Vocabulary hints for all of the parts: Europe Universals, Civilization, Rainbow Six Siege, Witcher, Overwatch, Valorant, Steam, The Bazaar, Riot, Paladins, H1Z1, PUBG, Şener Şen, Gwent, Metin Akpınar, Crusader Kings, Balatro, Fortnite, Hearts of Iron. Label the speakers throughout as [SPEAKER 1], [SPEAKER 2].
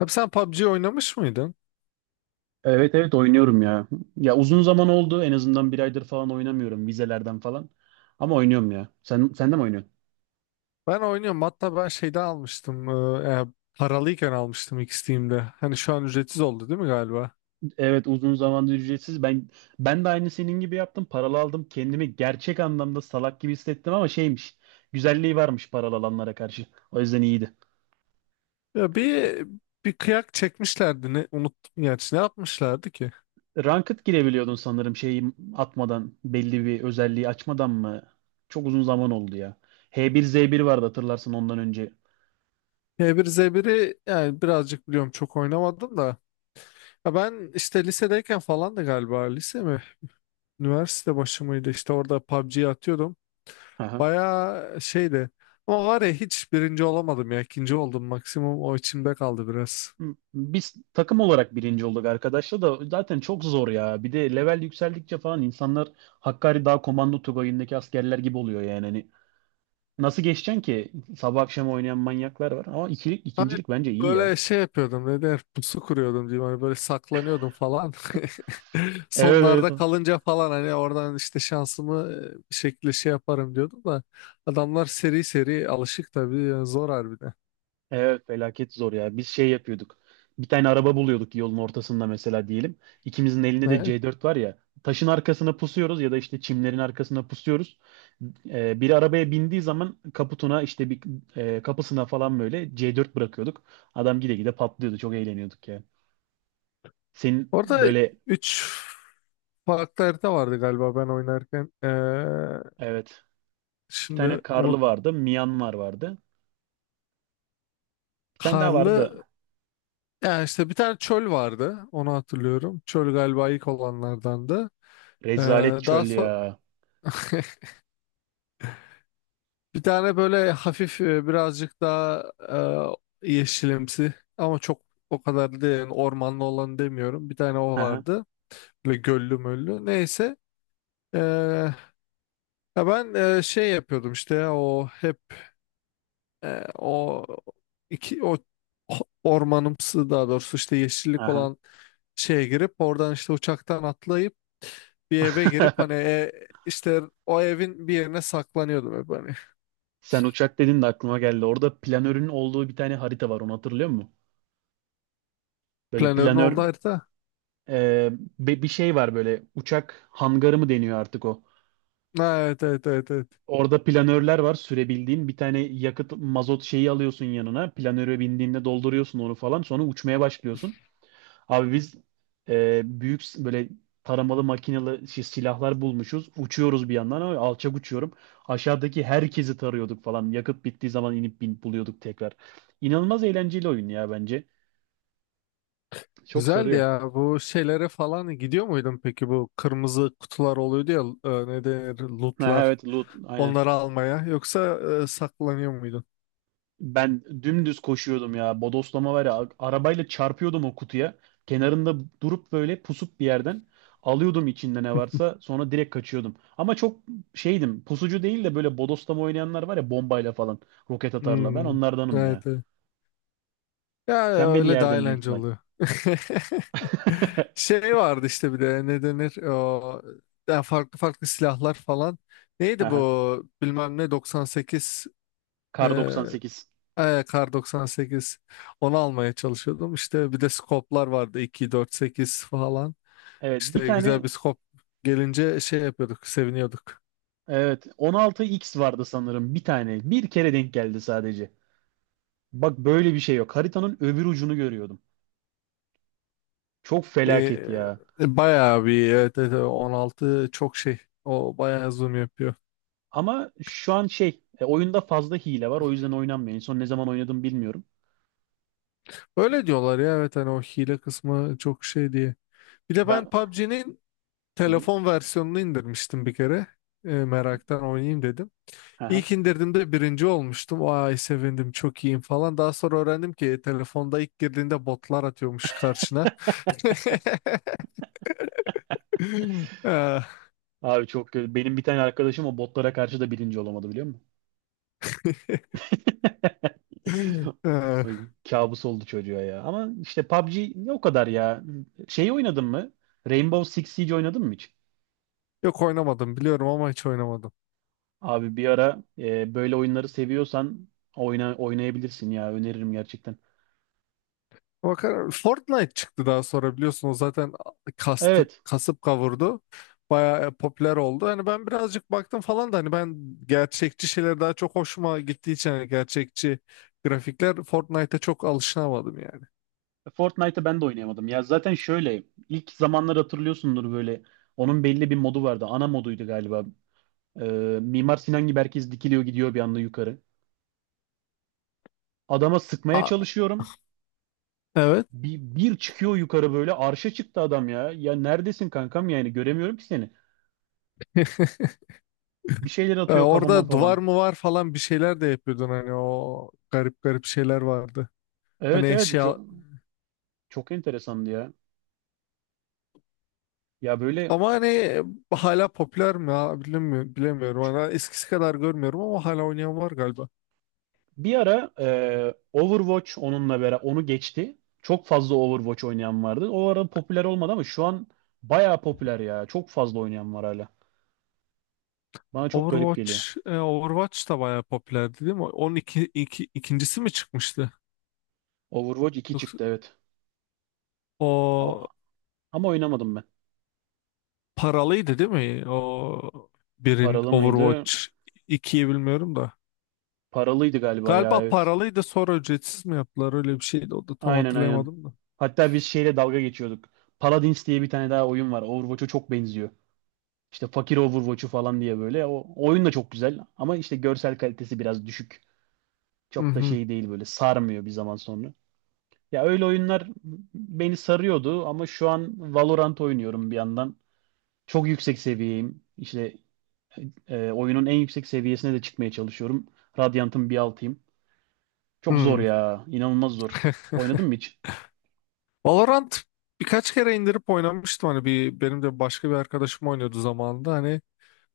[SPEAKER 1] Abi sen PUBG oynamış mıydın?
[SPEAKER 2] Evet evet oynuyorum ya. Ya uzun zaman oldu. En azından bir aydır falan oynamıyorum vizelerden falan. Ama oynuyorum ya. Sen de mi oynuyorsun?
[SPEAKER 1] Ben oynuyorum. Hatta ben şeyde almıştım. Paralıyken almıştım ilk Steam'de. Hani şu an ücretsiz oldu değil mi galiba?
[SPEAKER 2] Evet uzun zamandır ücretsiz. Ben de aynı senin gibi yaptım. Paralı aldım. Kendimi gerçek anlamda salak gibi hissettim ama şeymiş. Güzelliği varmış paralı alanlara karşı. O yüzden iyiydi.
[SPEAKER 1] Ya bir kıyak çekmişlerdi. Ne, unuttum gerçi. Ne yapmışlardı ki?
[SPEAKER 2] Ranked girebiliyordun sanırım şeyi atmadan, belli bir özelliği açmadan mı? Çok uzun zaman oldu ya. H bir Z 1 vardı, hatırlarsın ondan önce.
[SPEAKER 1] H1Z1'i yani birazcık biliyorum çok oynamadım da. Ya ben işte lisedeyken falan da galiba lise mi? Üniversite başı mıydı? İşte orada PUBG'yi atıyordum. Bayağı şeydi. Ama var ya hiç birinci olamadım ya. İkinci oldum maksimum. O içimde kaldı biraz.
[SPEAKER 2] Biz takım olarak birinci olduk, arkadaşlar da zaten çok zor ya. Bir de level yükseldikçe falan insanlar Hakkari Dağ Komando Tugayı'ndaki askerler gibi oluyor yani. Hani nasıl geçeceksin ki? Sabah akşam oynayan manyaklar var ama ikilik,
[SPEAKER 1] Hani
[SPEAKER 2] ikincilik bence iyi ya.
[SPEAKER 1] böyle şey yapıyordum ne der pusu kuruyordum diyeyim hani böyle saklanıyordum falan.
[SPEAKER 2] Evet
[SPEAKER 1] Sonlarda
[SPEAKER 2] evet.
[SPEAKER 1] kalınca falan hani oradan işte şansımı bir şekilde şey yaparım diyordum da adamlar seri seri alışık tabii yani zor harbiden.
[SPEAKER 2] Evet felaket zor ya. Biz şey yapıyorduk. Bir tane araba buluyorduk yolun ortasında mesela diyelim. İkimizin elinde de
[SPEAKER 1] Ne?
[SPEAKER 2] C4 var ya. Taşın arkasına pusuyoruz ya da işte çimlerin arkasına pusuyoruz. Biri arabaya bindiği zaman kaputuna işte bir kapısına falan böyle C4 bırakıyorduk. Adam gide gide patlıyordu. Çok eğleniyorduk ya. Senin
[SPEAKER 1] Orada
[SPEAKER 2] böyle.
[SPEAKER 1] 3 farklı harita vardı galiba ben oynarken. Ee,
[SPEAKER 2] Evet, bir
[SPEAKER 1] şimdi
[SPEAKER 2] tane
[SPEAKER 1] unut
[SPEAKER 2] karlı vardı. Myanmar vardı. Bir tane daha vardı
[SPEAKER 1] karlı
[SPEAKER 2] da.
[SPEAKER 1] yani işte bir tane çöl vardı onu hatırlıyorum. Çöl galiba ilk olanlardandı. Ee,
[SPEAKER 2] Rezalet çöl
[SPEAKER 1] daha sonra
[SPEAKER 2] ya.
[SPEAKER 1] bir tane böyle hafif birazcık daha yeşilimsi ama çok o kadar değil yani ormanlı olan demiyorum. Bir tane o
[SPEAKER 2] Aha,
[SPEAKER 1] vardı. Böyle göllü möllü. Neyse. E, ya ben şey yapıyordum işte ya, o hep o iki o ormanımsı daha doğrusu işte yeşillik
[SPEAKER 2] aha.
[SPEAKER 1] olan şeye girip oradan işte uçaktan atlayıp bir eve girip hani işte o evin bir yerine saklanıyordum hep hani.
[SPEAKER 2] Sen uçak dedin de aklıma geldi. Orada planörün olduğu bir tane harita var. Onu hatırlıyor musun? Böyle
[SPEAKER 1] Planörün
[SPEAKER 2] planör,
[SPEAKER 1] oldu harita.
[SPEAKER 2] e, bir şey var, böyle uçak hangarı mı deniyor artık o?
[SPEAKER 1] Ha, evet evet evet evet.
[SPEAKER 2] Orada planörler var sürebildiğin. Bir tane yakıt mazot şeyi alıyorsun yanına. Planöre bindiğinde dolduruyorsun onu falan. Sonra uçmaya başlıyorsun. Abi biz büyük böyle taramalı makinalı şey, silahlar bulmuşuz. Uçuyoruz bir yandan ama alçak uçuyorum. Aşağıdaki herkesi tarıyorduk falan. Yakıt bittiği zaman inip buluyorduk tekrar. İnanılmaz eğlenceli oyun ya bence. Çok
[SPEAKER 1] Güzeldi
[SPEAKER 2] sarıyor.
[SPEAKER 1] ya. Bu şeylere falan gidiyor muydun peki? Bu kırmızı kutular oluyordu ya ne denir
[SPEAKER 2] Ha,
[SPEAKER 1] lootlar.
[SPEAKER 2] evet, loot aynen.
[SPEAKER 1] Onları almaya. Yoksa saklanıyor muydun?
[SPEAKER 2] Ben dümdüz koşuyordum ya. Bodoslama var ya. Arabayla çarpıyordum o kutuya. Kenarında durup böyle pusup bir yerden alıyordum içinde ne varsa. Sonra direkt kaçıyordum. Ama çok şeydim. Pusucu değil de böyle bodoslama oynayanlar var ya bombayla falan. Roket atarla. Ben
[SPEAKER 1] Hmm,
[SPEAKER 2] onlardanım ya.
[SPEAKER 1] evet, evet. Ya
[SPEAKER 2] Sen beni
[SPEAKER 1] öyle daha
[SPEAKER 2] yerdin büyük
[SPEAKER 1] eğlenceli
[SPEAKER 2] ihtimal.
[SPEAKER 1] oluyor. Şey vardı işte bir de ne denir o, ya farklı farklı silahlar falan. Neydi
[SPEAKER 2] Aha.
[SPEAKER 1] bu bilmem ne 98 e,
[SPEAKER 2] Kar 98.
[SPEAKER 1] kar 98 onu almaya çalışıyordum. İşte bir de skoplar vardı 2 4 8 falan.
[SPEAKER 2] Evet bir
[SPEAKER 1] İşte güzel
[SPEAKER 2] tane,
[SPEAKER 1] bir skop gelince şey yapıyorduk, seviniyorduk.
[SPEAKER 2] evet, 16X vardı sanırım bir tane. Bir kere denk geldi sadece. Bak böyle bir şey yok. Haritanın öbür ucunu görüyordum. Çok
[SPEAKER 1] Ee,
[SPEAKER 2] felaket ya.
[SPEAKER 1] bayağı bir evet, evet, evet, 16 çok şey. O bayağı zoom yapıyor.
[SPEAKER 2] Ama şu an şey oyunda fazla hile var, o yüzden oynanmıyor. En son ne zaman oynadım bilmiyorum.
[SPEAKER 1] Öyle diyorlar ya evet hani o hile kısmı çok şey diye. Bir de ben
[SPEAKER 2] Ben.
[SPEAKER 1] PUBG'nin
[SPEAKER 2] Hı hı.
[SPEAKER 1] telefon versiyonunu indirmiştim bir kere. Meraktan oynayayım dedim.
[SPEAKER 2] Aha.
[SPEAKER 1] İlk indirdiğimde birinci olmuştum. Ay sevindim çok iyiyim falan. Daha sonra öğrendim ki telefonda ilk girdiğinde botlar atıyormuş karşına. Ah.
[SPEAKER 2] Abi çok kötü. Benim bir tane arkadaşım o botlara karşı da birinci olamadı biliyor musun?
[SPEAKER 1] Ah.
[SPEAKER 2] Ay. Kabus oldu çocuğa ya. Ama işte PUBG ne o kadar ya. Şey oynadın mı? Rainbow Six Siege oynadın mı hiç?
[SPEAKER 1] Yok oynamadım biliyorum ama hiç oynamadım.
[SPEAKER 2] Abi bir ara böyle oyunları seviyorsan oynayabilirsin ya. Öneririm gerçekten.
[SPEAKER 1] Bakar Fortnite çıktı daha sonra biliyorsun o zaten kastı,
[SPEAKER 2] Evet.
[SPEAKER 1] kasıp kavurdu. Bayağı popüler oldu. Hani ben birazcık baktım falan da hani ben gerçekçi şeyler daha çok hoşuma gittiği için hani gerçekçi grafikler Fortnite'a çok alışamadım yani.
[SPEAKER 2] Fortnite'ı ben de oynayamadım. Ya zaten şöyle ilk zamanlar hatırlıyorsundur böyle onun belli bir modu vardı. Ana moduydu galiba. Mimar Sinan gibi herkes dikiliyor gidiyor bir anda yukarı. Adama sıkmaya
[SPEAKER 1] A-
[SPEAKER 2] çalışıyorum.
[SPEAKER 1] evet.
[SPEAKER 2] Bir çıkıyor yukarı, böyle arşa çıktı adam ya. Ya neredesin kankam, yani göremiyorum ki seni. Bir şeyler
[SPEAKER 1] E,
[SPEAKER 2] atıyor kafama
[SPEAKER 1] orada duvar
[SPEAKER 2] falan.
[SPEAKER 1] mı var falan bir şeyler de yapıyordun hani o garip garip şeyler vardı. Hani
[SPEAKER 2] Evet evet, çok,
[SPEAKER 1] eşya
[SPEAKER 2] çok enteresandı ya. Ya böyle.
[SPEAKER 1] ama hani hala popüler mi ya bilmiyorum, bilemiyorum. Hani eskisi kadar görmüyorum ama hala oynayan var galiba.
[SPEAKER 2] Bir ara Overwatch onunla beraber onu geçti. Çok fazla Overwatch oynayan vardı. O ara popüler olmadı ama şu an bayağı popüler ya. Çok fazla oynayan var hala. Bana çok garip geliyor.
[SPEAKER 1] Overwatch, Overwatch da bayağı popülerdi değil mi? Onun ikincisi mi çıkmıştı?
[SPEAKER 2] Overwatch 2
[SPEAKER 1] Yoksa
[SPEAKER 2] çıktı, evet. O-
[SPEAKER 1] o
[SPEAKER 2] Ama oynamadım ben.
[SPEAKER 1] paralıydı değil mi? O birin
[SPEAKER 2] Paralı mıydı?
[SPEAKER 1] Overwatch ikiyi bilmiyorum da.
[SPEAKER 2] Paralıydı galiba ya,
[SPEAKER 1] Galiba
[SPEAKER 2] evet.
[SPEAKER 1] paralıydı sonra ücretsiz mi yaptılar öyle bir şeydi o da tam
[SPEAKER 2] Aynen aynen.
[SPEAKER 1] hatırlayamadım da.
[SPEAKER 2] Hatta biz şeyle dalga geçiyorduk. Paladins diye bir tane daha oyun var. Overwatch'a çok benziyor. İşte fakir Overwatch'u falan diye böyle. O oyun da çok güzel ama işte görsel kalitesi biraz düşük.
[SPEAKER 1] Hı
[SPEAKER 2] Çok da
[SPEAKER 1] hı.
[SPEAKER 2] şey değil, böyle sarmıyor bir zaman sonra. Ya öyle oyunlar beni sarıyordu ama şu an Valorant oynuyorum bir yandan. Çok yüksek seviyeyim. İşte oyunun en yüksek seviyesine de çıkmaya çalışıyorum. Radiant'ın bir altıyım. Çok zor
[SPEAKER 1] Hı.
[SPEAKER 2] ya. İnanılmaz zor. Oynadın mı hiç?
[SPEAKER 1] Valorant birkaç kere indirip oynamıştım hani bir benim de başka bir arkadaşım oynuyordu zamanında hani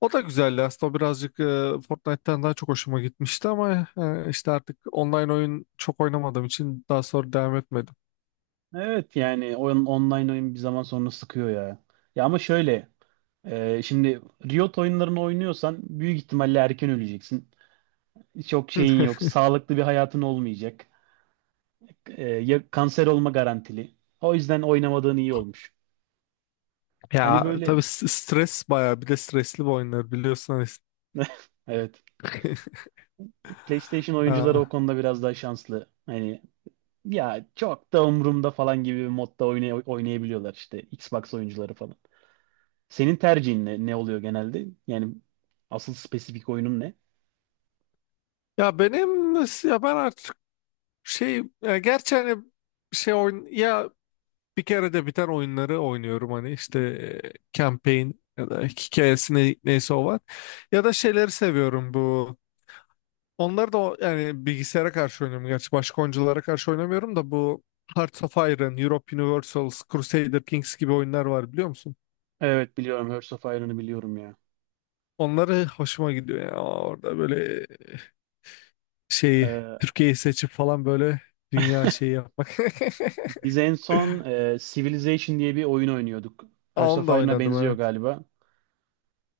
[SPEAKER 1] o da güzeldi aslında o birazcık Fortnite'tan daha çok hoşuma gitmişti ama işte artık online oyun çok oynamadığım için daha sonra devam etmedim.
[SPEAKER 2] Evet yani oyun, online oyun bir zaman sonra sıkıyor ya. Ya ama şöyle şimdi Riot oyunlarını oynuyorsan büyük ihtimalle erken öleceksin. Çok şeyin yok. Sağlıklı bir hayatın olmayacak. Ya kanser olma garantili. O yüzden oynamadığın iyi olmuş. Hani
[SPEAKER 1] Ya tabii
[SPEAKER 2] böyle.
[SPEAKER 1] stres bayağı bir de stresli bu oyunlar biliyorsun. Hani.
[SPEAKER 2] Evet, PlayStation oyuncuları
[SPEAKER 1] Aa,
[SPEAKER 2] o konuda biraz daha şanslı. Hani ya çok da umurumda falan gibi bir modda oynayabiliyorlar işte Xbox oyuncuları falan. Senin tercihin ne, ne oluyor genelde? Yani asıl spesifik oyunun ne?
[SPEAKER 1] ya benim ya ben artık şey ya gerçi hani şey oyun ya bir kere de biten oyunları oynuyorum hani işte campaign ya da hikayesi neyse o var. Ya da şeyleri seviyorum bu. Onları da yani bilgisayara karşı oynuyorum. Gerçi başka oyunculara karşı oynamıyorum da bu Hearts of Iron, Europe Universals, Crusader Kings gibi oyunlar var biliyor musun?
[SPEAKER 2] Evet biliyorum, Hearts of Iron'ı biliyorum ya.
[SPEAKER 1] Onları hoşuma gidiyor ya. Orada böyle şeyi
[SPEAKER 2] Ee,
[SPEAKER 1] Türkiye'yi seçip falan böyle dünya şeyi yapmak.
[SPEAKER 2] biz en son Civilization diye bir oyun oynuyorduk. Hearts
[SPEAKER 1] Onu
[SPEAKER 2] of
[SPEAKER 1] da
[SPEAKER 2] Iron'a
[SPEAKER 1] oynadım
[SPEAKER 2] benziyor
[SPEAKER 1] evet.
[SPEAKER 2] galiba.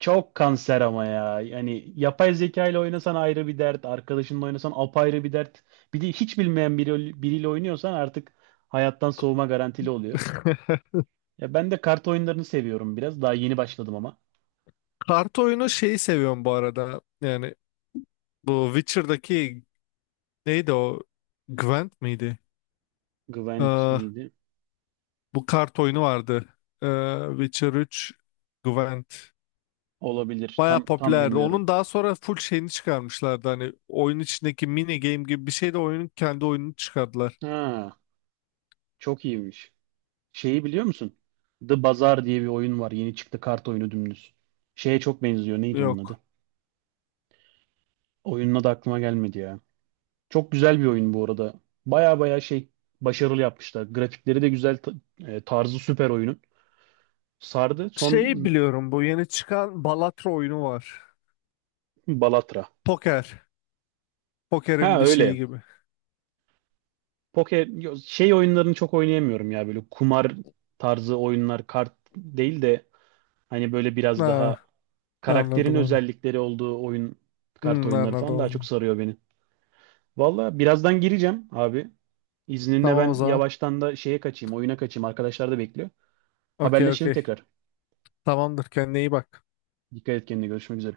[SPEAKER 2] Çok kanser ama ya. Yani yapay zeka ile oynasan ayrı bir dert, arkadaşınla oynasan apayrı bir dert. Bir de hiç bilmeyen biriyle oynuyorsan artık hayattan soğuma garantili oluyor. Ya ben de kart oyunlarını seviyorum biraz. Daha yeni başladım ama.
[SPEAKER 1] Kart oyunu şeyi seviyorum bu arada. Yani bu Witcher'daki neydi o? Gwent miydi?
[SPEAKER 2] Gwent
[SPEAKER 1] Ee,
[SPEAKER 2] miydi?
[SPEAKER 1] bu kart oyunu vardı. Witcher 3 Gwent.
[SPEAKER 2] Olabilir.
[SPEAKER 1] Baya
[SPEAKER 2] Tam tam
[SPEAKER 1] popülerdi.
[SPEAKER 2] bilmiyorum.
[SPEAKER 1] Onun daha sonra full şeyini çıkarmışlardı. Hani oyun içindeki mini game gibi bir şey de oyunun kendi oyununu çıkardılar.
[SPEAKER 2] Ha, çok iyiymiş. Şeyi biliyor musun? The Bazaar diye bir oyun var. Yeni çıktı kart oyunu dümdüz. Şeye çok benziyor. Neydi onun adı?
[SPEAKER 1] Yok.
[SPEAKER 2] Oyunun adı aklıma gelmedi ya. Çok güzel bir oyun bu arada. Baya baya şey, başarılı yapmışlar. Grafikleri de güzel, tarzı süper oyunun. Sardı. Son.
[SPEAKER 1] Şey biliyorum bu yeni çıkan Balatro oyunu var.
[SPEAKER 2] Balatra.
[SPEAKER 1] Poker.
[SPEAKER 2] Ha
[SPEAKER 1] Poker'in bir şeyi
[SPEAKER 2] öyle.
[SPEAKER 1] gibi.
[SPEAKER 2] Şey oyunlarını çok oynayamıyorum ya, böyle kumar tarzı oyunlar kart değil de hani böyle biraz
[SPEAKER 1] Ha,
[SPEAKER 2] daha karakterin
[SPEAKER 1] anladım onu.
[SPEAKER 2] özellikleri olduğu oyun, kart
[SPEAKER 1] Hmm,
[SPEAKER 2] oyunları
[SPEAKER 1] anladım
[SPEAKER 2] falan daha çok
[SPEAKER 1] onu.
[SPEAKER 2] sarıyor beni. Valla birazdan gireceğim abi. İzninle
[SPEAKER 1] Tamam o
[SPEAKER 2] ben
[SPEAKER 1] zaman.
[SPEAKER 2] yavaştan da şeye kaçayım, oyuna kaçayım. Arkadaşlar da bekliyor.
[SPEAKER 1] Okey
[SPEAKER 2] Haberleşelim
[SPEAKER 1] okey.
[SPEAKER 2] tekrar.
[SPEAKER 1] Tamamdır kendine iyi bak.
[SPEAKER 2] Dikkat et kendine. Görüşmek üzere.